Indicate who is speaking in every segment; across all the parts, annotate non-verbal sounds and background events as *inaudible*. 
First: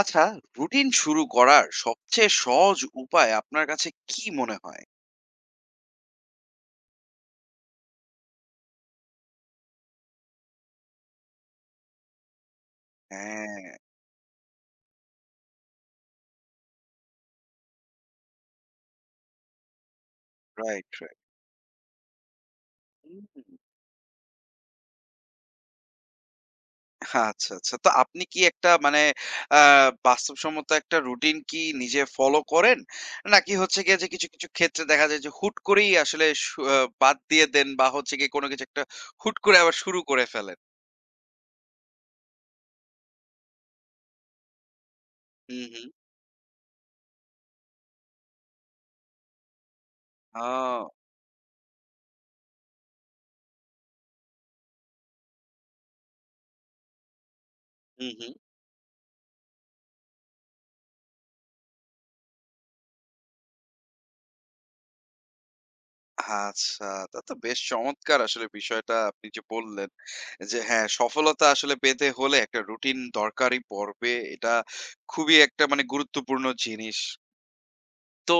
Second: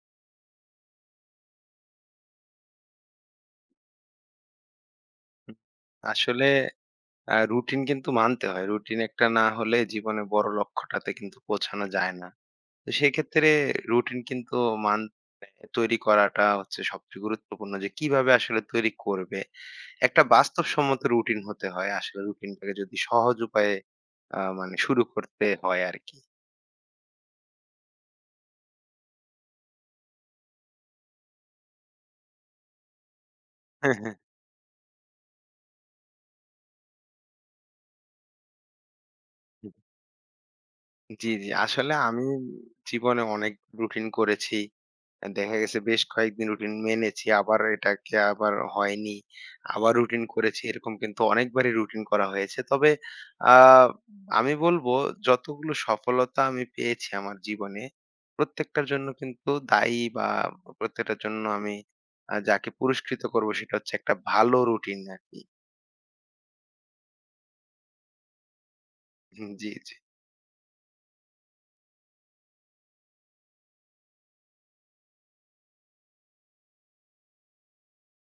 Speaker 1: আচ্ছা, রুটিন শুরু করার সবচেয়ে সহজ উপায় আপনার কাছে কি মনে হয়?
Speaker 2: হুম, আসলে রুটিন কিন্তু মানতে হয়। রুটিন একটা না হলে জীবনে বড় লক্ষ্যটাতে কিন্তু পৌঁছানো যায় না। তো সেক্ষেত্রে
Speaker 1: হ্যাঁ,
Speaker 2: রুটিন কিন্তু মান মানে তৈরি করাটা হচ্ছে সবচেয়ে গুরুত্বপূর্ণ যে কিভাবে আসলে তৈরি করবে। একটা
Speaker 1: রাইট,
Speaker 2: বাস্তবসম্মত
Speaker 1: রাইট।
Speaker 2: রুটিন হতে হয়। আসলে রুটিনটাকে যদি
Speaker 1: হুম।
Speaker 2: সহজ উপায়ে মানে শুরু করতে হয় আরকি।
Speaker 1: আচ্ছা, আচ্ছা। তো আপনি কি একটা মানে আ বাস্তবসম্মত একটা রুটিন কি নিজে ফলো করেন? নাকি হচ্ছে
Speaker 2: হ্যাঁ,
Speaker 1: গিয়ে যে
Speaker 2: হ্যাঁ।
Speaker 1: কিছু, কিছু ক্ষেত্রে দেখা যায় যে হুট করেই আসলে সু আ বাদ দিয়ে দেন বা হচ্ছে গিয়ে কোনো কিছু একটা হুট করে
Speaker 2: হুম।
Speaker 1: আবার শুরু করে ফেলেন?
Speaker 2: জি, জি। আসলে আমি জীবনে অনেক রুটিন করেছি। দেখা
Speaker 1: হুম,
Speaker 2: গেছে
Speaker 1: হুম।
Speaker 2: বেশ কয়েকদিন রুটিন মেনেছি, আবার এটাকে আবার হয়নি। আবার রুটিন করেছি।
Speaker 1: ও!
Speaker 2: এরকম কিন্তু অনেকবারই রুটিন করা হয়েছে। তবে আ আমি বলবো যতগুলো সফলতা আমি পেয়েছি আমার জীবনে,
Speaker 1: হু, হু।
Speaker 2: প্রত্যেকটার জন্য কিন্তু দায়ী বা প্রত্যেকটার জন্য আমি যাকে পুরস্কৃত করবো সেটা হচ্ছে একটা ভালো রুটিন আরকি।
Speaker 1: আচ্ছা, তা তো বেশ চমৎকার আসলে বিষয়টা আপনি যে
Speaker 2: হুম, জি,
Speaker 1: বললেন,
Speaker 2: জি।
Speaker 1: যে হ্যাঁ, সফলতা আসলে পেতে হলে একটা রুটিন দরকারই পড়বে। এটা খুবই একটা মানে গুরুত্বপূর্ণ জিনিস। তো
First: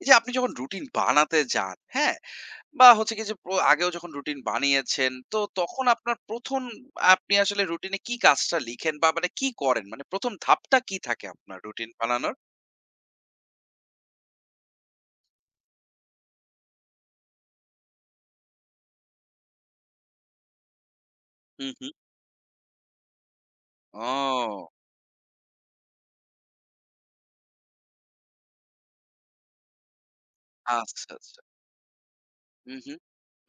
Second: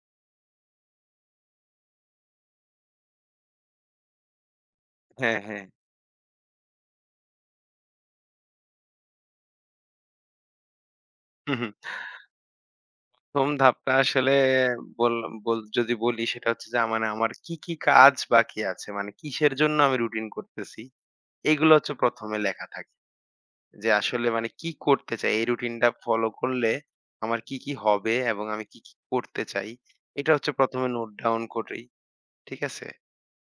Speaker 1: এই যে আপনি যখন রুটিন বানাতে যান, হ্যাঁ? বা হচ্ছে গিয়ে যে আগেও যখন রুটিন বানিয়েছেন, তো
Speaker 2: হ্যাঁ, হ্যাঁ।
Speaker 1: তখন আপনার ১ম আপনি আসলে রুটিনে কি কাজটা লিখেন বা মানে কি করেন? মানে ১ম ধাপটা কি থাকে আপনার রুটিন বানানোর?
Speaker 2: প্রথম ধাপটা আসলে বল বল যদি বলি সেটা হচ্ছে যে মানে আমার কি, কি কাজ বাকি আছে? মানে কিসের জন্য আমি রুটিন করতেছি?
Speaker 1: হু,
Speaker 2: এগুলো
Speaker 1: হু।
Speaker 2: হচ্ছে ১ম এ লেখা থাকে। যে আসলে মানে কি
Speaker 1: ও
Speaker 2: করতে চাই? এই রুটিনটা ফলো করলে আমার কি, কি হবে? এবং আমি কি, কি করতে চাই? এটা হচ্ছে ১ম এ নোট
Speaker 1: আচ্ছা, আচ্ছা।
Speaker 2: ডাউন করি। ঠিক
Speaker 1: হুম,
Speaker 2: আছে?
Speaker 1: হুম।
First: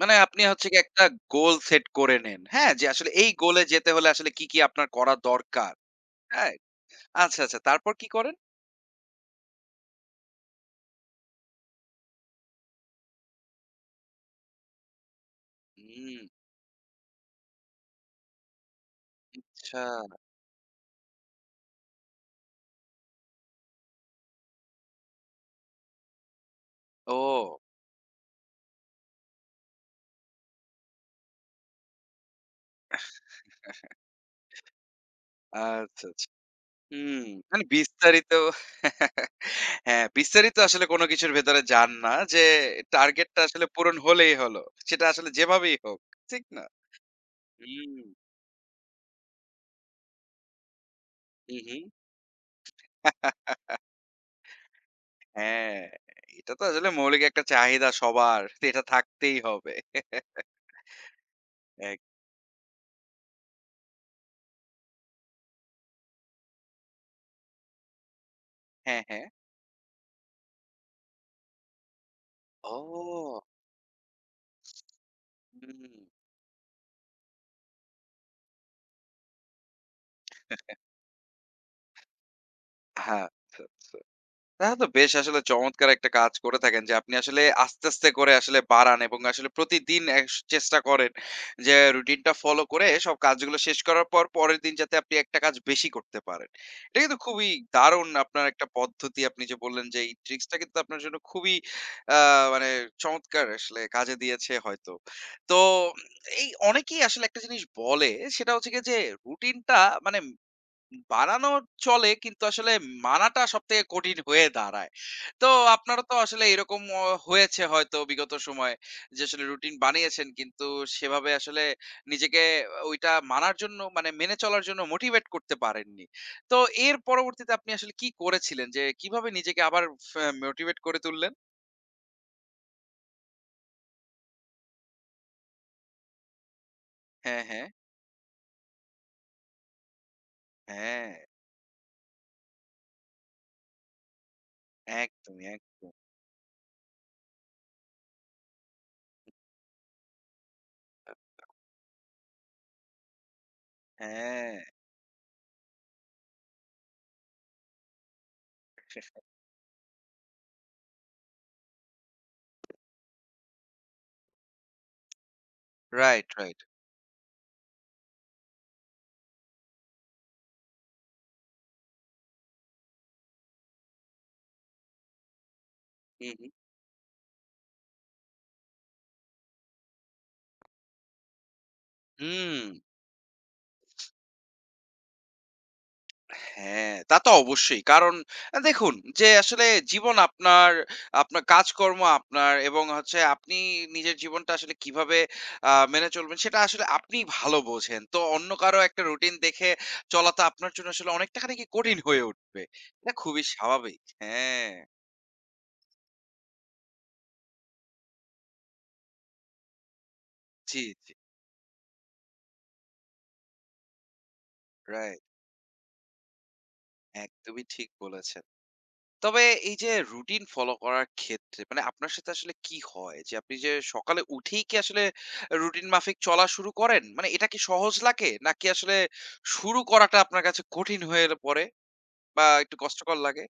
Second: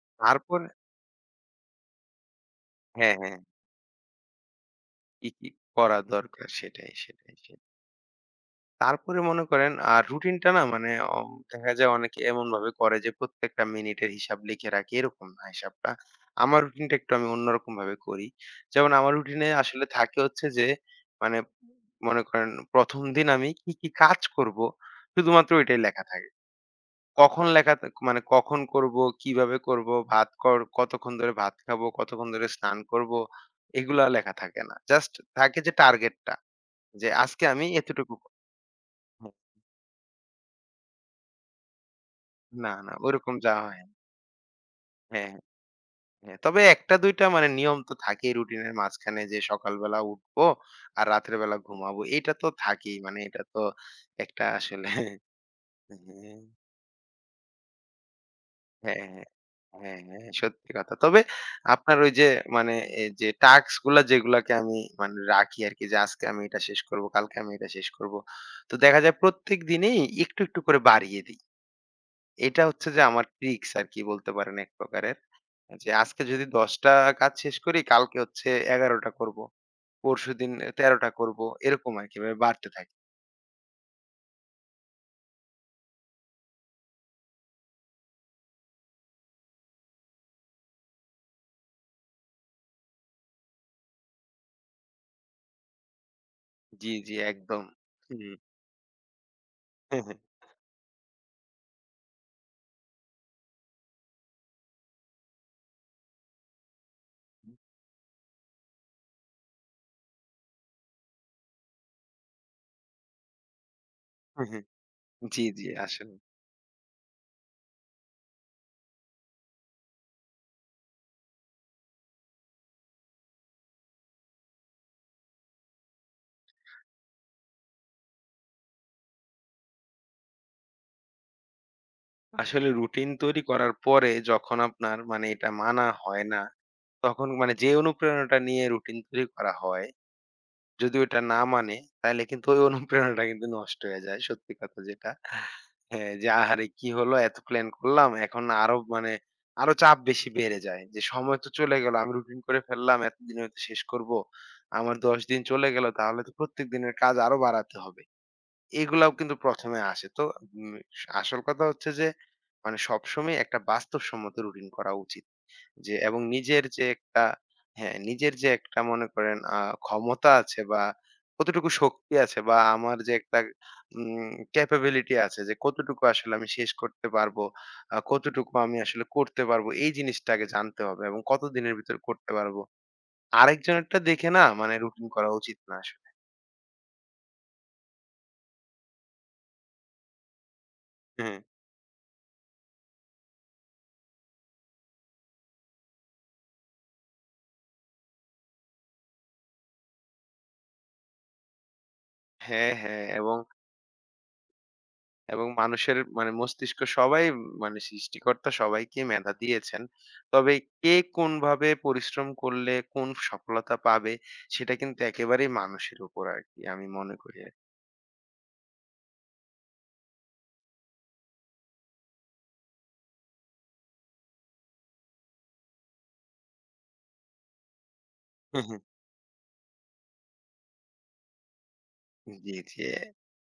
Speaker 1: মানে আপনি
Speaker 2: তারপরে
Speaker 1: হচ্ছে গিয়ে একটা গোল সেট করে নেন। হ্যাঁ, যে আসলে
Speaker 2: হ্যাঁ,
Speaker 1: এই
Speaker 2: হ্যাঁ।
Speaker 1: গোলে যেতে হলে আসলে কি, কি আপনার করা
Speaker 2: কি, কি
Speaker 1: দরকার।
Speaker 2: করা দরকার
Speaker 1: রাইট?
Speaker 2: সেটাই, সেটাই,
Speaker 1: আচ্ছা, আচ্ছা।
Speaker 2: সেটাই।
Speaker 1: তারপর কি করেন?
Speaker 2: তারপরে মনে করেন আর রুটিনটা না মানে দেখা যায় অনেকে এমনভাবে করে যে প্রত্যেকটা মিনিটের হিসাব লিখে রাখে, এরকম না হিসাবটা।
Speaker 1: হুম,
Speaker 2: আমার রুটিনটা একটু আমি অন্যরকম ভাবে করি। যেমন আমার রুটিনে
Speaker 1: আচ্ছা।
Speaker 2: আসলে থাকে হচ্ছে যে মানে মনে করেন ১ম দিন আমি কি, কি কাজ করব শুধুমাত্র ওইটাই লেখা থাকে। কখন
Speaker 1: ও
Speaker 2: লেখা থাক মানে কখন করব, কিভাবে করব, ভাত কর কতক্ষণ ধরে ভাত খাবো, কতক্ষণ ধরে স্নান করব, এগুলা লেখা থাকে না। জাস্ট থাকে যে
Speaker 1: আচ্ছা, আচ্ছা।
Speaker 2: টার্গেটটা যে
Speaker 1: হুম,
Speaker 2: আজকে
Speaker 1: মানে
Speaker 2: আমি এতটুকু
Speaker 1: বিস্তারিত *laughs*
Speaker 2: করব।
Speaker 1: হ্যাঁ, বিস্তারিত আসলে কোন কিছুর ভেতরে যান না। যে
Speaker 2: না, না ওরকম
Speaker 1: টার্গেটটা
Speaker 2: যাওয়া
Speaker 1: আসলে
Speaker 2: হয় না।
Speaker 1: পূরণ হলেই হলো। সেটা আসলে
Speaker 2: হ্যাঁ,
Speaker 1: যেভাবেই হোক।
Speaker 2: হ্যাঁ।
Speaker 1: ঠিক
Speaker 2: তবে
Speaker 1: না?
Speaker 2: ১ ২ টা মানে নিয়ম
Speaker 1: হুম,
Speaker 2: তো থাকেই রুটিনের মাঝখানে যে সকালবেলা উঠবো আর রাতের বেলা
Speaker 1: হুম, হুম।
Speaker 2: ঘুমাবো। এটা তো থাকেই। মানে এটা তো
Speaker 1: *laughs*
Speaker 2: একটা আসলে *laughs*
Speaker 1: হ্যাঁ,
Speaker 2: হ্যাঁ,
Speaker 1: এটা তো আসলে মৌলিক একটা চাহিদা সবার। তো এটা
Speaker 2: হ্যাঁ, হ্যাঁ।
Speaker 1: থাকতেই হবে।
Speaker 2: হ্যাঁ, হ্যাঁ, সত্যি কথা। তবে আপনার
Speaker 1: এক
Speaker 2: ওই যে মানে এই যে টাস্ক গুলা যেগুলাকে আমি মানে রাখি আরকি যে আজকে আমি এটা শেষ করব, কালকে আমি এটা শেষ করব। তো দেখা
Speaker 1: হ্যাঁ,
Speaker 2: যায়
Speaker 1: হ্যাঁ।
Speaker 2: প্রত্যেক দিনেই একটু, একটু করে বাড়িয়ে দিই। এটা হচ্ছে যে আমার
Speaker 1: ও!
Speaker 2: ট্রিকস আরকি বলতে পারেন এক প্রকারের। জি,
Speaker 1: হুম।
Speaker 2: আজকে যদি ১০ টা কাজ শেষ করি, কালকে হচ্ছে ১১ টা করব। পরশুদিন ১৩ টা করব। এরকম আরকি এভাবে বাড়তে থাকে।
Speaker 1: হ্যাঁ, আচ্ছা, আচ্ছা। তাহলে তো বেশ আসলে চমৎকার একটা কাজ করে থাকেন যে আপনি আসলে আস্তে, আস্তে করে আসলে বাড়ান এবং আসলে প্রতিদিন চেষ্টা করেন যে রুটিনটা ফলো করে সব কাজগুলো শেষ করার পর পরের দিন যাতে আপনি একটা কাজ বেশি করতে পারেন।
Speaker 2: জি,
Speaker 1: এটা
Speaker 2: জি,
Speaker 1: কিন্তু খুবই
Speaker 2: একদম।
Speaker 1: দারুণ
Speaker 2: হুম।
Speaker 1: আপনার একটা পদ্ধতি আপনি যে বললেন যে
Speaker 2: হুম,
Speaker 1: এই
Speaker 2: হুম।
Speaker 1: ট্রিক্সটা কিন্তু আপনার জন্য খুবই আ মানে চমৎকার আসলে কাজে দিয়েছে হয়তো। তো এই অনেকেই আসলে একটা জিনিস বলে সেটা হচ্ছে গিয়ে যে রুটিনটা মানে বানানো চলে কিন্তু আসলে মানাটা সবথেকে কঠিন হয়ে
Speaker 2: হুম,
Speaker 1: দাঁড়ায়।
Speaker 2: জি,
Speaker 1: তো
Speaker 2: জি,
Speaker 1: আপনারও
Speaker 2: আসলে।
Speaker 1: তো আসলে এরকম হয়েছে হয়তো বিগত সময়ে যে আসলে রুটিন বানিয়েছেন কিন্তু সেভাবে আসলে নিজেকে ওইটা মানার জন্য মানে মেনে চলার জন্য মোটিভেট করতে পারেননি। তো এর পরবর্তীতে আপনি আসলে কি করেছিলেন? যে কিভাবে নিজেকে আবার ফে মোটিভেট করে তুললেন?
Speaker 2: আসলে রুটিন তৈরি করার পরে যখন আপনার মানে এটা মানা হয় না, তখন
Speaker 1: হ্যাঁ,
Speaker 2: মানে
Speaker 1: হ্যাঁ,
Speaker 2: যে অনুপ্রেরণাটা নিয়ে রুটিন তৈরি করা হয় যদি
Speaker 1: হ্যাঁ।
Speaker 2: ওইটা না মানে, তাইলে কিন্তু ওই অনুপ্রেরণাটা কিন্তু নষ্ট হয়ে যায়। সত্যি কথা যেটা।
Speaker 1: একদমই, একদম।
Speaker 2: হ্যাঁ, যে আহারে কি হলো এত প্ল্যান করলাম। এখন আরো মানে আরো চাপ বেশি বেড়ে যায়। যে সময় তো চলে গেল। আমি রুটিন করে ফেললাম। এতদিনে হয়তো শেষ করব।
Speaker 1: হ্যাঁ।
Speaker 2: আমার ১০ দিন চলে গেল। তাহলে তো প্রত্যেক দিনের কাজ আরো বাড়াতে হবে। এগুলাও কিন্তু ১ম এ আসে। তো উম আসল কথা হচ্ছে যে মানে সবসময় একটা বাস্তবসম্মত রুটিন করা উচিত। যে এবং
Speaker 1: রাইট, রাইট।
Speaker 2: নিজের যে একটা হ্যাঁ, নিজের যে একটা মনে করেন ক্ষমতা আছে বা কতটুকু শক্তি আছে বা আমার যে একটা উম ক্যাপাবিলিটি আছে যে কতটুকু
Speaker 1: হু,
Speaker 2: আসলে
Speaker 1: হু।
Speaker 2: আমি শেষ করতে পারবো, কতটুকু আমি আসলে করতে পারবো এই জিনিসটা আগে জানতে হবে এবং কতদিনের ভিতরে করতে
Speaker 1: হুম।
Speaker 2: পারবো। আরেকজনেরটা দেখে না মানে রুটিন করা উচিত না আসলে।
Speaker 1: হ্যাঁ, তা তো অবশ্যই। কারণ দেখুন যে আসলে জীবন আপনার,
Speaker 2: হ্যাঁ,
Speaker 1: আপনার কাজকর্ম আপনার এবং হচ্ছে আপনি নিজের জীবনটা আসলে কিভাবে মেনে চলবেন সেটা আসলে আপনিই ভালো বোঝেন। তো অন্য কারো একটা রুটিন দেখে চলা তো আপনার জন্য আসলে অনেকটা খানিকি কঠিন হয়ে উঠবে।
Speaker 2: হ্যাঁ
Speaker 1: এটা
Speaker 2: এবং
Speaker 1: খুবই স্বাভাবিক। হ্যাঁ।
Speaker 2: এবং মানুষের মানে মস্তিষ্ক সবাই মানে সৃষ্টিকর্তা সবাইকে মেধা দিয়েছেন। তবে
Speaker 1: জি,
Speaker 2: কে
Speaker 1: জি।
Speaker 2: কোনভাবে পরিশ্রম করলে কোন সফলতা পাবে সেটা কিন্তু
Speaker 1: রাইট।
Speaker 2: একেবারেই মানুষের উপর আরকি আমি মনে করি আরকি।
Speaker 1: একদমই ঠিক বলেছেন। তবে এই যে রুটিন ফলো করার ক্ষেত্রে মানে আপনার সাথে আসলে কি হয়? যে আপনি যে সকালে উঠেই কি আসলে রুটিন মাফিক চলা শুরু করেন? মানে এটা কি সহজ লাগে? নাকি আসলে
Speaker 2: *laughs*
Speaker 1: শুরু করাটা আপনার কাছে কঠিন হয়ে পড়ে বা
Speaker 2: জি,
Speaker 1: একটু
Speaker 2: জি।
Speaker 1: কষ্টকর লাগে?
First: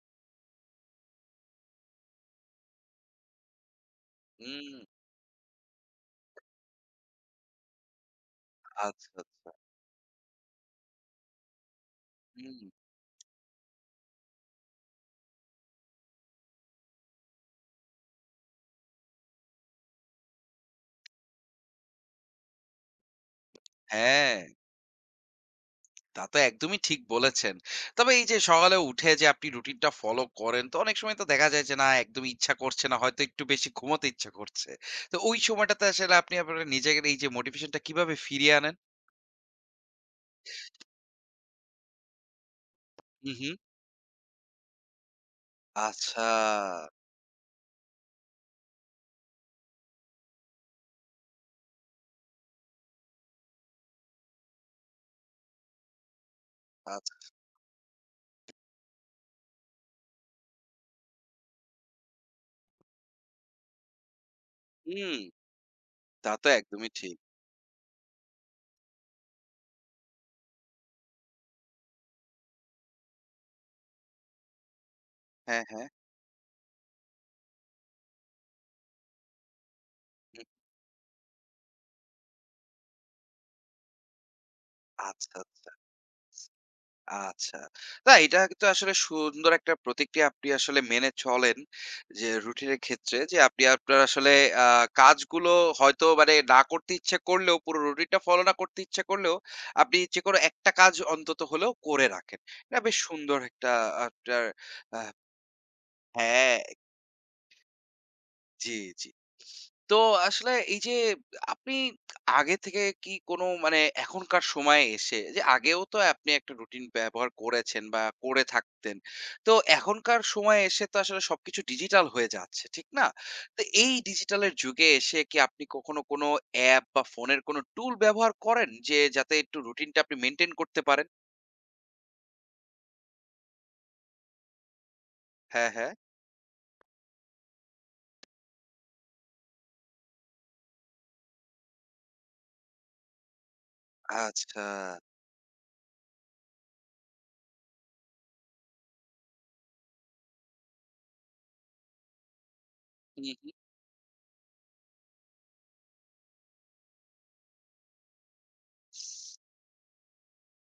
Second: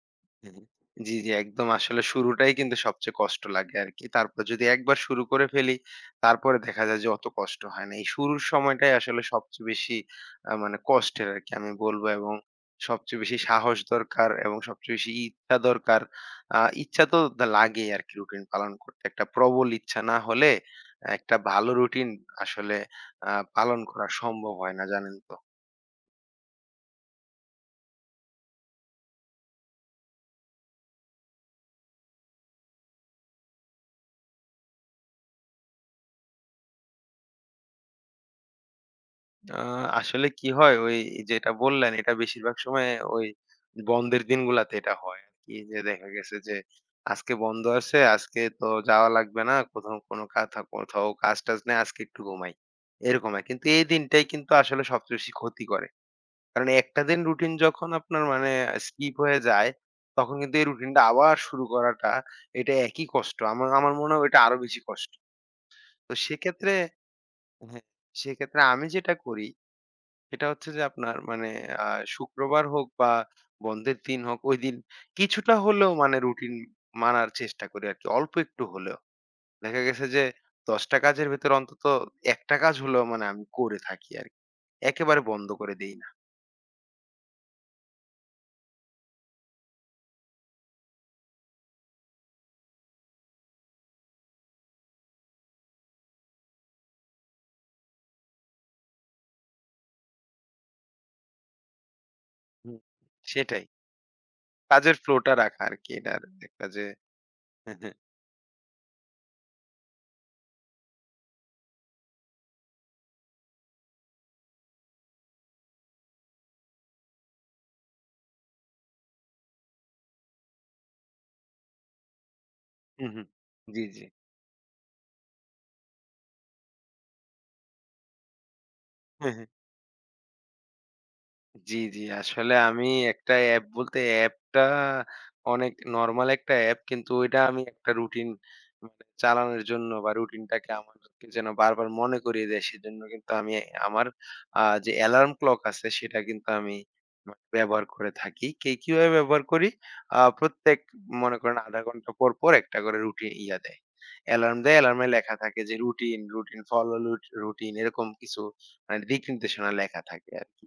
Speaker 2: হ্যাঁ, জি, জি, একদম আসলে শুরুটাই কিন্তু সবচেয়ে কষ্ট লাগে আরকি। তারপর যদি
Speaker 1: হুম,
Speaker 2: একবার শুরু করে ফেলি, তারপরে দেখা যায় যে অত কষ্ট হয় না। এই শুরুর সময়টাই
Speaker 1: আচ্ছা,
Speaker 2: আসলে
Speaker 1: আচ্ছা।
Speaker 2: সবচেয়ে বেশি মানে কষ্টের আরকি আমি বলব এবং
Speaker 1: হুম,
Speaker 2: সবচেয়ে বেশি সাহস দরকার এবং সবচেয়ে বেশি ইচ্ছা দরকার। ইচ্ছা তো লাগেই আরকি রুটিন পালন করতে। একটা প্রবল ইচ্ছা না হলে একটা ভালো রুটিন আসলে আ পালন করা
Speaker 1: হ্যাঁ,
Speaker 2: সম্ভব হয় না, জানেন তো?
Speaker 1: তা তো একদমই ঠিক বলেছেন। তবে এই যে সকালে উঠে যে আপনি রুটিনটা ফলো করেন, তো অনেক সময় তো দেখা যায় যে না একদমই ইচ্ছা করছে না, হয়তো একটু বেশি ঘুমোতে ইচ্ছা করছে। তো ওই সময়টাতে আসলে আপনি আপনার নিজের এই যে মোটিভেশনটা কিভাবে ফিরিয়ে আনেন?
Speaker 2: আ আসলে কি হয় ওই যেটা বললেন এটা বেশিরভাগ সময় ওই
Speaker 1: হু, হু।
Speaker 2: বন্ধের দিনগুলাতে এটা হয় আরকি। যে দেখা
Speaker 1: আচ্ছা,
Speaker 2: গেছে যে আজকে বন্ধ আছে, আজকে তো যাওয়া লাগবে না। কোথাও কোনো কাথা কোথাও কাজ-টাজ নেই, আজকে একটু ঘুমাই। এরকম হয়। কিন্তু এই দিনটাই কিন্তু আসলে সবচেয়ে বেশি ক্ষতি করে। কারণ একটা
Speaker 1: আচ্ছা।
Speaker 2: দিন রুটিন যখন আপনার মানে স্কিপ হয়ে যায়, তখন কিন্তু এই রুটিনটা আবার শুরু করাটা এটা একই কষ্ট। আমার আমার মনে হয় এটা আরো বেশি কষ্ট।
Speaker 1: হুম।
Speaker 2: তো
Speaker 1: তা তো
Speaker 2: সেক্ষেত্রে
Speaker 1: একদমই ঠিক।
Speaker 2: হ্যাঁ, সেক্ষেত্রে আমি যেটা করি এটা হচ্ছে যে আপনার মানে আ শুক্রবার হোক বা বন্ধের দিন হোক, ঐদিন কিছুটা
Speaker 1: হ্যাঁ, হ্যাঁ।
Speaker 2: হলেও মানে রুটিন মানার চেষ্টা করি আরকি। অল্প একটু হলেও। দেখা গেছে যে
Speaker 1: হুম,
Speaker 2: ১০ টা কাজের ভেতরে অন্তত ১ টা কাজ হলেও মানে আমি করে থাকি আরকি। একেবারে
Speaker 1: আচ্ছা,
Speaker 2: বন্ধ
Speaker 1: আচ্ছা,
Speaker 2: করে দেই না।
Speaker 1: আচ্ছা। না এটা কিন্তু আসলে সুন্দর একটা প্রতিক্রিয়া আপনি আসলে মেনে চলেন যে রুটিনের ক্ষেত্রে যে আপনি আপনার আসলে আ কাজগুলো হয়তো মানে না করতে ইচ্ছে করলেও পুরো রুটিনটা ফলো না করতে ইচ্ছে করলেও আপনি যেকোনো একটা কাজ অন্তত হলেও করে রাখেন।
Speaker 2: হুম,
Speaker 1: এটা বেশ সুন্দর
Speaker 2: সেটাই।
Speaker 1: একটা আপনার
Speaker 2: কাজের
Speaker 1: আ
Speaker 2: ফ্লোটা রাখা আরকি এটার
Speaker 1: হ্যাঁ।
Speaker 2: একটা যে *laughs*
Speaker 1: জি, জি। তো আসলে এই যে আপনি আগে থেকে কি কোনো মানে এখনকার সময়ে এসে যে আগেও তো আপনি একটা রুটিন ব্যবহার করেছেন বা করে থাকতেন। তো এখনকার সময়ে এসে তো আসলে সবকিছু ডিজিটাল হয়ে যাচ্ছে, ঠিক না?
Speaker 2: হু, হু।
Speaker 1: তো
Speaker 2: জি,
Speaker 1: এই
Speaker 2: জি।
Speaker 1: ডিজিটালের যুগে এসে কি আপনি কখনো কোনো অ্যাপ বা ফোনের কোনো টুল ব্যবহার করেন যে যাতে একটু রুটিনটা আপনি মেইনটেইন করতে পারেন?
Speaker 2: জি, জি। আসলে আমি একটা অ্যাপ বলতে অ্যাপটা
Speaker 1: হ্যাঁ,
Speaker 2: অনেক
Speaker 1: হ্যাঁ।
Speaker 2: নরমাল একটা অ্যাপ। কিন্তু ওইটা আমি একটা রুটিন মানে চালানোর জন্য বা রুটিনটাকে আমাকে যেন বারবার মনে করিয়ে দেয় সেজন্য কিন্তু আমি আমার
Speaker 1: আচ্ছা।
Speaker 2: যে অ্যালার্ম ক্লক আছে সেটা কিন্তু আমি ব্যবহার করে থাকি। কে কিভাবে ব্যবহার করি? প্রত্যেক মনে করেন ০.৫ ঘন্টা পর, পর একটা করে
Speaker 1: হু,
Speaker 2: রুটি
Speaker 1: হু।
Speaker 2: ইয়া দেয়। অ্যালার্ম দেয়। অ্যালার্মে লেখা থাকে যে রুটিন, রুটিন ফলো লুট রুটিন এরকম কিছু মানে দিক নির্দেশনা লেখা থাকে আরকি।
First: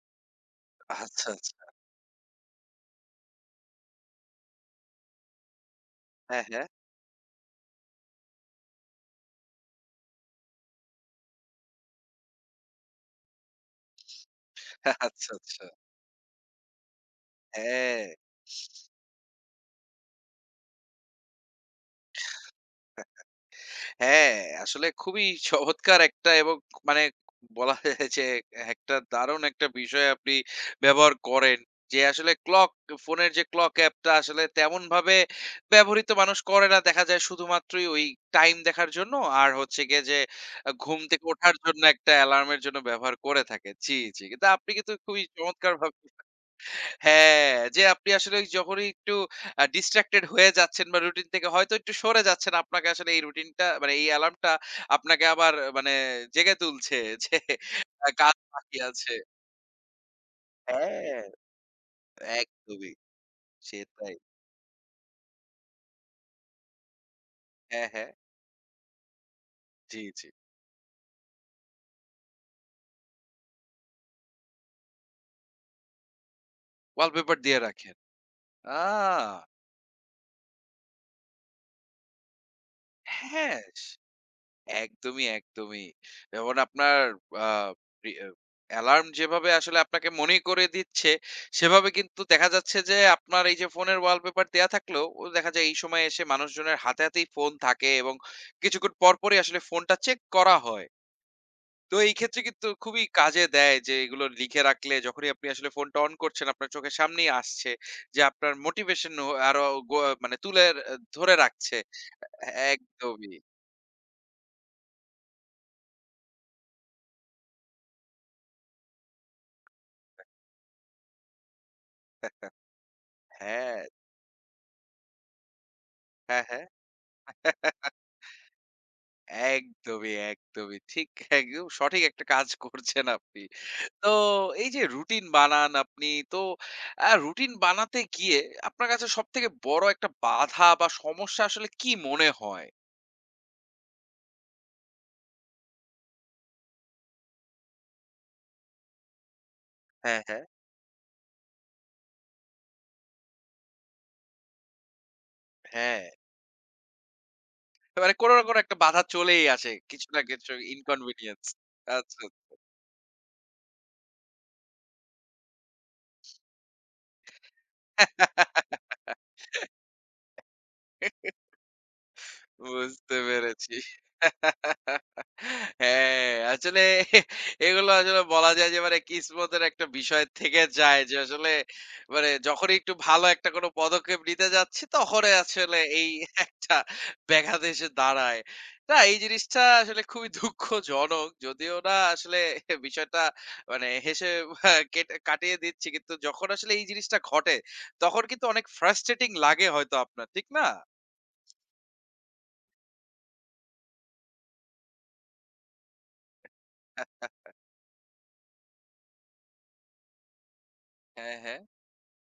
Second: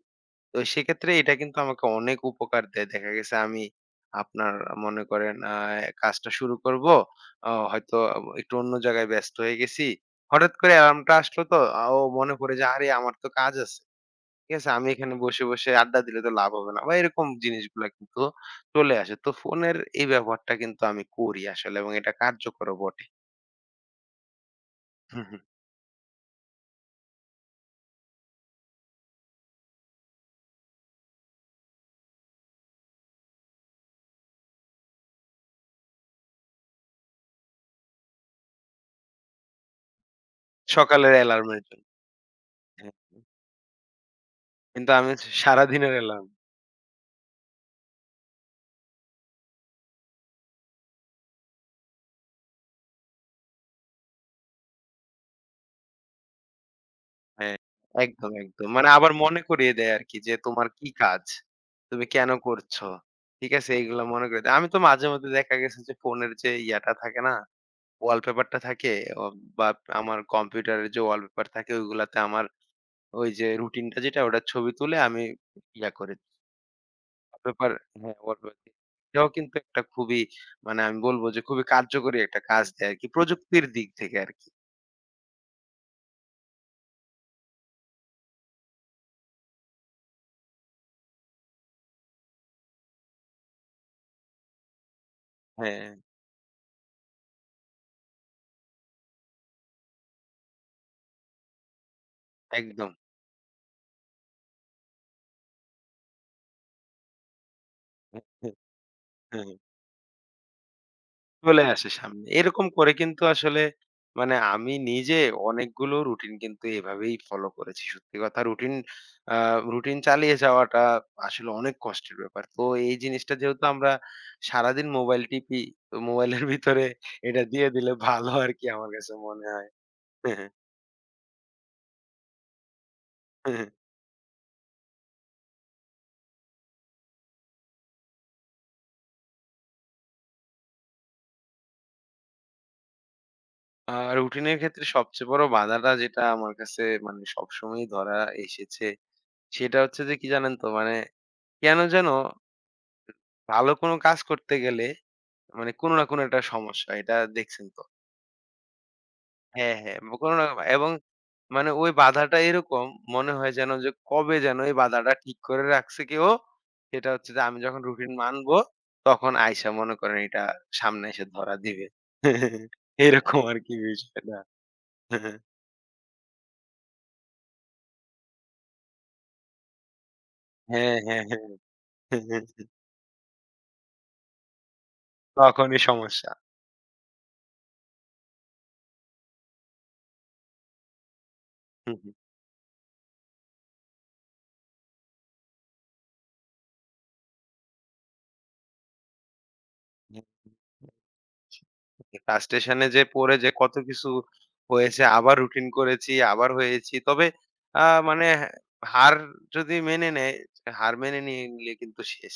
Speaker 2: তো সেক্ষেত্রে
Speaker 1: আচ্ছা,
Speaker 2: এটা
Speaker 1: আচ্ছা।
Speaker 2: কিন্তু আমাকে অনেক উপকার দেয়। দেখা গেছে আমি আপনার মনে করেন কাজটা
Speaker 1: হ্যাঁ,
Speaker 2: শুরু
Speaker 1: হ্যাঁ।
Speaker 2: করব। হয়তো একটু অন্য জায়গায় ব্যস্ত হয়ে গেছি। হঠাৎ করে অ্যালার্মটা আসলো তো আ ও মনে পড়ে যে আরে আমার তো কাজ আছে। ঠিক আছে? আমি এখানে
Speaker 1: আচ্ছা,
Speaker 2: বসে,
Speaker 1: আচ্ছা।
Speaker 2: বসে আড্ডা দিলে তো লাভ হবে না। বা এরকম জিনিসগুলা
Speaker 1: হ্যাঁ।
Speaker 2: কিন্তু চলে আসে। তো ফোনের এই ব্যবহারটা কিন্তু আমি করি আসলে এবং এটা কার্যকরও বটে।
Speaker 1: হ্যাঁ, আসলে
Speaker 2: হুম
Speaker 1: খুবই
Speaker 2: হুম।
Speaker 1: চমৎকার একটা এবং মানে বলা যায় যে একটা দারুণ একটা বিষয় আপনি ব্যবহার করেন। যে আসলে ফোনের যে ক্লক অ্যাপটা আসলে তেমনভাবে ব্যবহৃত মানুষ করে না। দেখা যায় শুধুমাত্রই ওই টাইম দেখার জন্য আর হচ্ছে গিয়ে যে ঘুম
Speaker 2: সকালের
Speaker 1: থেকে ওঠার
Speaker 2: অ্যালার্মের
Speaker 1: জন্য
Speaker 2: জন্য।
Speaker 1: একটা অ্যালার্মের জন্য
Speaker 2: হ্যাঁ,
Speaker 1: ব্যবহার করে থাকে। জি, জি। কিন্তু আপনি
Speaker 2: কিন্তু
Speaker 1: কিন্তু
Speaker 2: আমি
Speaker 1: খুবই
Speaker 2: হচ্ছে
Speaker 1: চমৎকারভাবে
Speaker 2: সারাদিনের অ্যালার্ম।
Speaker 1: হ্যাঁ, যে আপনি আসলে ওই যখনই একটু distracted হয়ে যাচ্ছেন বা রুটিন থেকে হয়তো একটু সরে যাচ্ছেন, আপনাকে আসলে এই রুটিনটা মানে এই অ্যালার্মটা আপনাকে আবার মানে জেগে তুলছে যে
Speaker 2: হ্যাঁ, একদম,
Speaker 1: কাজ
Speaker 2: একদম।
Speaker 1: বাকি
Speaker 2: মানে আবার
Speaker 1: আছে।
Speaker 2: মনে করিয়ে দেয় আরকি যে তোমার কি
Speaker 1: হ্যাঁ,
Speaker 2: কাজ? তুমি কেন করছো?
Speaker 1: একদমই।
Speaker 2: ঠিক আছে? এইগুলা
Speaker 1: সেটাই।
Speaker 2: মনে করিয়ে দেয়। আমি তো মাঝে মধ্যে দেখা গেছে যে ফোনের যে ইয়াটা থাকে না?
Speaker 1: হ্যাঁ, হ্যাঁ।
Speaker 2: ওয়ালপেপারটা থাকে অ বা
Speaker 1: জি,
Speaker 2: আমার
Speaker 1: জি।
Speaker 2: কম্পিউটারের যে ওয়ালপেপার থাকে ওইগুলাতে আমার ওই যে রুটিনটা যেটা ওটার ছবি তুলে আমি ইয়া করি।
Speaker 1: ওয়ালপেপার দিয়ে
Speaker 2: ওয়ালপেপার
Speaker 1: রাখেন।
Speaker 2: হ্যাঁ, ওয়ালপেপার দিই।
Speaker 1: আ!
Speaker 2: এটাও কিন্তু একটা খুবই মানে আমি বলব যে খুবই কার্যকরী একটা কাজ দেয় আরকি
Speaker 1: হ্যাঁ।
Speaker 2: প্রযুক্তির দিক থেকে আরকি।
Speaker 1: একদমই, একদমই। যেমন আপনার আ রি আ অ্যালার্ম যেভাবে আসলে আপনাকে মনে করে দিচ্ছে, সেভাবে কিন্তু দেখা যাচ্ছে যে আপনার এই যে ফোনের ওয়ালপেপার দেয়া থাকলেও, ও দেখা যায় এই
Speaker 2: হ্যাঁ,
Speaker 1: সময় এসে মানুষজনের হাতে, হাতেই ফোন থাকে এবং কিছুক্ষণ পরপরই আসলে ফোনটা চেক করা হয়। তো এই ক্ষেত্রে কিন্তু
Speaker 2: একদম।
Speaker 1: খুবই কাজে দেয় যে এগুলো লিখে রাখলে যখনই আপনি আসলে ফোনটা অন করছেন, আপনার চোখের সামনেই আসছে যে আপনার
Speaker 2: *laughs*
Speaker 1: মোটিভেশন ও আরো গো মানে তুলে ধরে
Speaker 2: চলে
Speaker 1: রাখছে।
Speaker 2: আসে সামনে। এরকম করে কিন্তু
Speaker 1: একদমই।
Speaker 2: আসলে মানে আমি নিজে অনেকগুলো রুটিন কিন্তু এভাবেই ফলো করেছি। সত্যি কথা রুটিন আ রুটিন চালিয়ে যাওয়াটা আসলে অনেক কষ্টের ব্যাপার। তো এই জিনিসটা যেহেতু
Speaker 1: হ্যাঁ,
Speaker 2: আমরা সারাদিন মোবাইল টিপি, তো
Speaker 1: হ্যাঁ,
Speaker 2: মোবাইলের
Speaker 1: হ্যাঁ।
Speaker 2: ভিতরে এটা দিয়ে দিলে ভালো আরকি আমার কাছে মনে হয়।
Speaker 1: একদমই, একদমই। ঠিক একদম সঠিক একটা কাজ করছেন আপনি।
Speaker 2: *laughs*
Speaker 1: তো এই যে রুটিন বানান আপনি, তো রুটিন বানাতে গিয়ে আপনার কাছে সবথেকে বড় একটা বাধা বা সমস্যা আসলে কি মনে হয়?
Speaker 2: আ রুটিনের ক্ষেত্রে সবচেয়ে বড় বাধাটা যেটা আমার কাছে মানে সবসময়ই ধরা এসেছে, সেটা হচ্ছে যে
Speaker 1: হ্যাঁ,
Speaker 2: কি
Speaker 1: হ্যাঁ।
Speaker 2: জানেন তো? মানে কেন যেন ভালো কোনো কাজ করতে গেলে মানে কোনো
Speaker 1: হ্যাঁ,
Speaker 2: না কোনো একটা সমস্যা। এটা দেখছেন তো।
Speaker 1: মানে কোন না কোন একটা বাধা চলেই আসে।
Speaker 2: হ্যাঁ, হ্যাঁ।
Speaker 1: কিছু না
Speaker 2: কোনো না
Speaker 1: কিছু
Speaker 2: এবং
Speaker 1: inconvenience.
Speaker 2: মানে ওই
Speaker 1: আচ্ছা।
Speaker 2: বাধাটা এরকম মনে হয় যেন যে কবে যেন এই বাধাটা ঠিক করে রাখছে কেউ। সেটা হচ্ছে যে আমি যখন রুটিন মানবো তখন আইসা মনে করেন এটা সামনে এসে ধরা দিবে।
Speaker 1: বুঝতে
Speaker 2: এরকম
Speaker 1: পেরেছি।
Speaker 2: আরকি বিষয়টা।
Speaker 1: হ্যাঁ, আসলে এগুলো আসলে বলা যায় যে মানে কিসমতের একটা বিষয় থেকে
Speaker 2: হ্যাঁ,
Speaker 1: যায় যে
Speaker 2: হ্যাঁ, হ্যাঁ।
Speaker 1: আসলে মানে যখনই একটু ভালো একটা কোনো পদক্ষেপ নিতে যাচ্ছি তখনই আসলে
Speaker 2: তখনই
Speaker 1: এই
Speaker 2: সমস্যা।
Speaker 1: একটা ব্যাঘাত এসে দাঁড়ায়। না এই জিনিসটা আসলে খুবই দুঃখজনক। যদিও না
Speaker 2: হুম, হুম,
Speaker 1: আসলে বিষয়টা মানে হেসে কেটে কাটিয়ে দিচ্ছি। কিন্তু যখন আসলে এই জিনিসটা ঘটে তখন কিন্তু অনেক ফ্রাস্ট্রেটিং লাগে হয়তো আপনার, ঠিক
Speaker 2: হুম।
Speaker 1: না?
Speaker 2: কাজ স্টেশনে যে পড়ে যে কত কিছু হয়েছে, আবার রুটিন করেছি, আবার হয়েছি। তবে মানে হার যদি মেনে নেয়, হার মেনে
Speaker 1: হ্যাঁ,
Speaker 2: নিয়ে
Speaker 1: হ্যাঁ।
Speaker 2: নিলে কিন্তু শেষ।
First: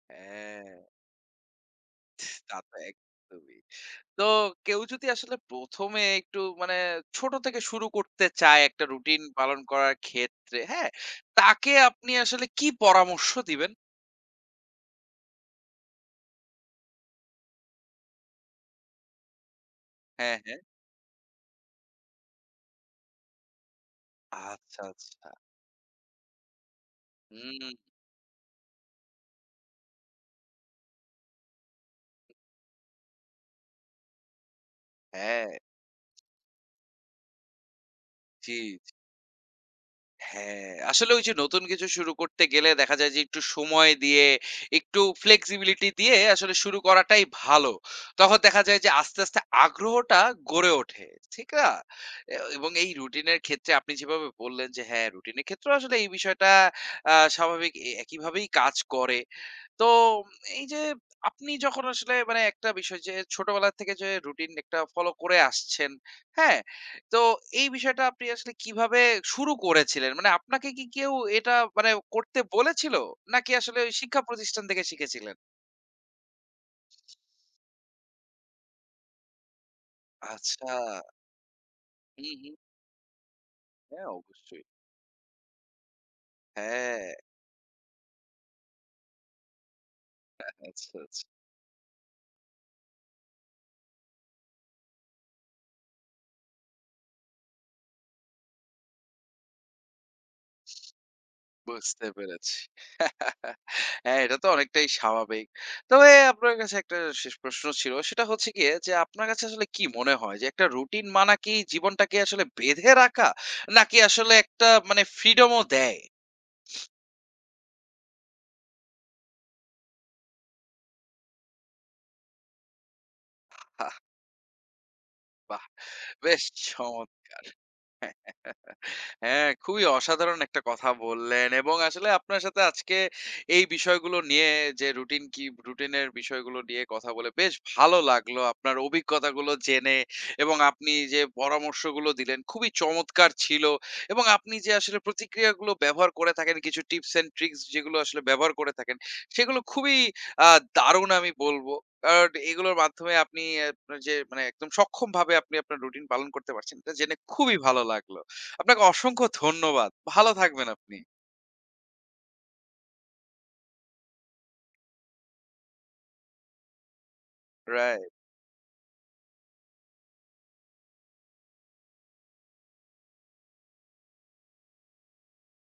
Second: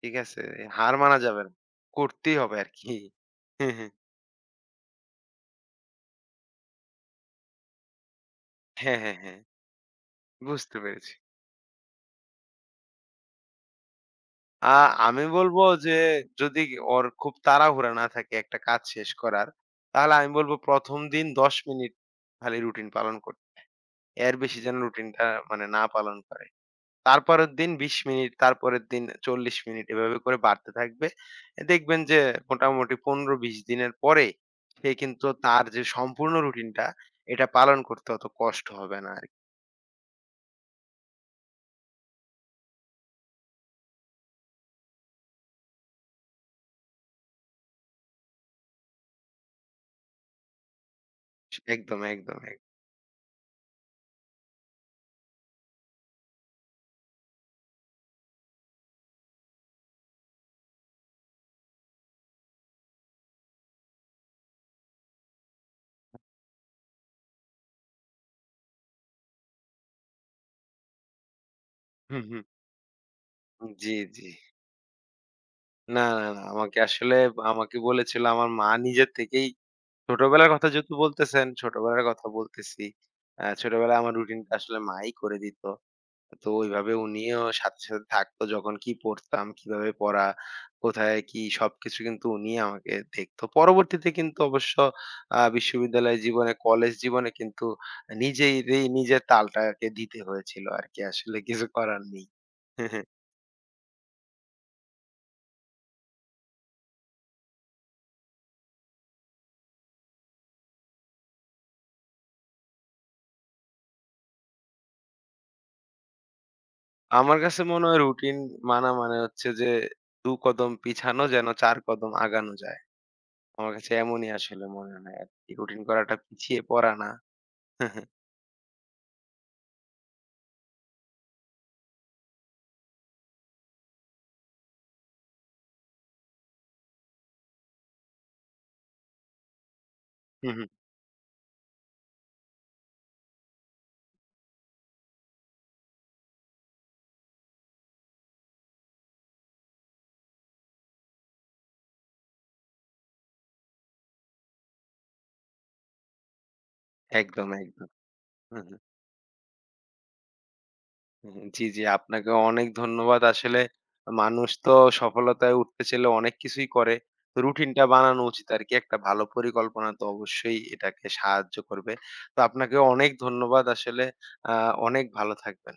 Speaker 2: ঠিক আছে?
Speaker 1: হ্যাঁ,
Speaker 2: হার মানা যাবে না। করতেই
Speaker 1: *laughs* তা
Speaker 2: হবে
Speaker 1: তো
Speaker 2: আরকি।
Speaker 1: একদমই।
Speaker 2: হ্যাঁ, হ্যাঁ,
Speaker 1: তো কেউ যদি আসলে ১ম এ একটু মানে ছোট থেকে শুরু করতে চায় একটা
Speaker 2: হ্যাঁ। হ্যাঁ
Speaker 1: রুটিন
Speaker 2: হ্যাঁ,
Speaker 1: পালন করার ক্ষেত্রে,
Speaker 2: বুঝতে
Speaker 1: হ্যাঁ?
Speaker 2: পেরেছি।
Speaker 1: তাকে আপনি আসলে কি পরামর্শ দিবেন?
Speaker 2: আ আমি বলবো যে যদি ওর খুব তাড়াহুড়া না থাকে একটা কাজ শেষ করার, তাহলে আমি
Speaker 1: হ্যাঁ,
Speaker 2: বলবো
Speaker 1: হ্যাঁ।
Speaker 2: ১ম দিন ১০ মিনিট খালি রুটিন পালন করতে। এর বেশি যেন
Speaker 1: আচ্ছা,
Speaker 2: রুটিনটা
Speaker 1: আচ্ছা।
Speaker 2: মানে না পালন করে। তারপরের
Speaker 1: হুম,
Speaker 2: দিন ২০ মিনিট, তারপরের দিন ৪০ মিনিট এভাবে করে বাড়তে থাকবে। এ দেখবেন যে মোটামুটি ১৫-২০ দিনের পরে সে কিন্তু
Speaker 1: হ্যাঁ,
Speaker 2: তার যে সম্পূর্ণ রুটিনটা এটা পালন করতে অত
Speaker 1: জি।
Speaker 2: কষ্ট হবে না আরকি।
Speaker 1: হ্যাঁ, আসলে ওই যে নতুন কিছু শুরু করতে গেলে দেখা যায় যে একটু সময় দিয়ে, একটু flexibility দিয়ে আসলে শুরু করাটাই ভালো। তখন দেখা যায় যে আস্তে, আস্তে আগ্রহটা গড়ে ওঠে। ঠিক না?
Speaker 2: একদম, একদম, এক
Speaker 1: এবং এই রুটিনের ক্ষেত্রে আপনি যেভাবে বললেন যে হ্যাঁ, রুটিনের ক্ষেত্রেও আসলে এই বিষয়টা স্বাভাবিক একইভাবেই কাজ করে। তো এই যে আপনি যখন আসলে মানে একটা বিষয় যে ছোটবেলা থেকে যে রুটিন একটা ফলো করে আসছেন, হ্যাঁ? তো এই বিষয়টা আপনি আসলে কিভাবে শুরু করেছিলেন? মানে আপনাকে কি কেউ এটা মানে
Speaker 2: হুম,
Speaker 1: করতে
Speaker 2: হুম।
Speaker 1: বলেছিল? নাকি আসলে ওই
Speaker 2: জি,
Speaker 1: শিক্ষা
Speaker 2: জি।
Speaker 1: প্রতিষ্ঠান থেকে শিখেছিলেন?
Speaker 2: না। আমাকে আসলে আমাকে বলেছিল আমার মা নিজের থেকেই ছোটবেলার কথা
Speaker 1: আচ্ছা।
Speaker 2: যেহেতু বলতেছেন, ছোটবেলার কথা
Speaker 1: হুম, হুম।
Speaker 2: বলতেছি। ছোটবেলায়
Speaker 1: হ্যাঁ,
Speaker 2: আমার রুটিনটা
Speaker 1: অবশ্যই।
Speaker 2: আসলে মাই করে দিত। তো ওইভাবে
Speaker 1: হ্যাঁ,
Speaker 2: উনিও সাথে, সাথে থাকতো যখন কি পড়তাম, কিভাবে পড়া,
Speaker 1: আচ্ছা,
Speaker 2: কোথায়
Speaker 1: আচ্ছা।
Speaker 2: কি সবকিছু কিন্তু উনি আমাকে দেখতো। পরবর্তীতে কিন্তু অবশ্য বিশ্ববিদ্যালয় জীবনে, কলেজ জীবনে কিন্তু নিজেরই নিজের তালটাকে দিতে হয়েছিল আরকি। আসলে কিছু করার
Speaker 1: বুঝতে
Speaker 2: নেই।
Speaker 1: পেরেছি।
Speaker 2: *laughs*
Speaker 1: হ্যাঁ, এটা তো অনেকটাই স্বাভাবিক। তবে আপনার কাছে একটা শেষ প্রশ্ন ছিল। সেটা হচ্ছে গিয়ে যে আপনার কাছে আসলে কি মনে হয় যে একটা রুটিন মানা কি জীবনটাকে আসলে বেঁধে রাখা? নাকি আসলে একটা মানে ফ্রিডম ও দেয়?
Speaker 2: আমার কাছে মনে হয় রুটিন মানা মানে হচ্ছে যে ২ কদম পিছানো যেন ৪ কদম আগানো যায়। আমার
Speaker 1: আহ
Speaker 2: কাছে এমনই আসলে মনে হয় আরকি।
Speaker 1: বাহ!
Speaker 2: রুটিন করাটা
Speaker 1: বেশ
Speaker 2: পিছিয়ে পড়া না।
Speaker 1: চমৎকার!
Speaker 2: *laughs*
Speaker 1: হ্যাঁ, খুবই অসাধারণ একটা কথা বললেন এবং আসলে আপনার সাথে আজকে এই বিষয়গুলো নিয়ে যে রুটিন কি রুটিনের বিষয়গুলো নিয়ে কথা বলে বেশ ভালো লাগলো। আপনার অভিজ্ঞতাগুলো জেনে
Speaker 2: হুম
Speaker 1: এবং
Speaker 2: হুম,
Speaker 1: আপনি যে পরামর্শগুলো দিলেন খুবই চমৎকার ছিল এবং আপনি যে আসলে প্রতিক্রিয়াগুলো ব্যবহার করে থাকেন কিছু টিপস অ্যান্ড ট্রিকস যেগুলো আসলে ব্যবহার করে থাকেন সেগুলো খুবই আ দারুণ আমি বলব। কারণ এগুলোর মাধ্যমে আপনি আপনার যে মানে একদম সক্ষমভাবে আপনি আপনার রুটিন পালন করতে পারছেন এটা জেনে
Speaker 2: একদম,
Speaker 1: খুবই ভালো
Speaker 2: একদম।
Speaker 1: লাগলো।
Speaker 2: হুম হুম।
Speaker 1: আপনাকে অসংখ্য ধন্যবাদ। ভালো থাকবেন আপনি।
Speaker 2: হুম, জি, জি। আপনাকে অনেক ধন্যবাদ। আসলে মানুষ তো সফলতায় উঠতে চাইলে অনেক কিছুই করে। তো রুটিনটা
Speaker 1: রাইট।
Speaker 2: বানানো উচিত আরকি। একটা ভালো পরিকল্পনা তো অবশ্যই এটাকে সাহায্য করবে। তো আপনাকে অনেক ধন্যবাদ আসলে। আ অনেক ভালো থাকবেন।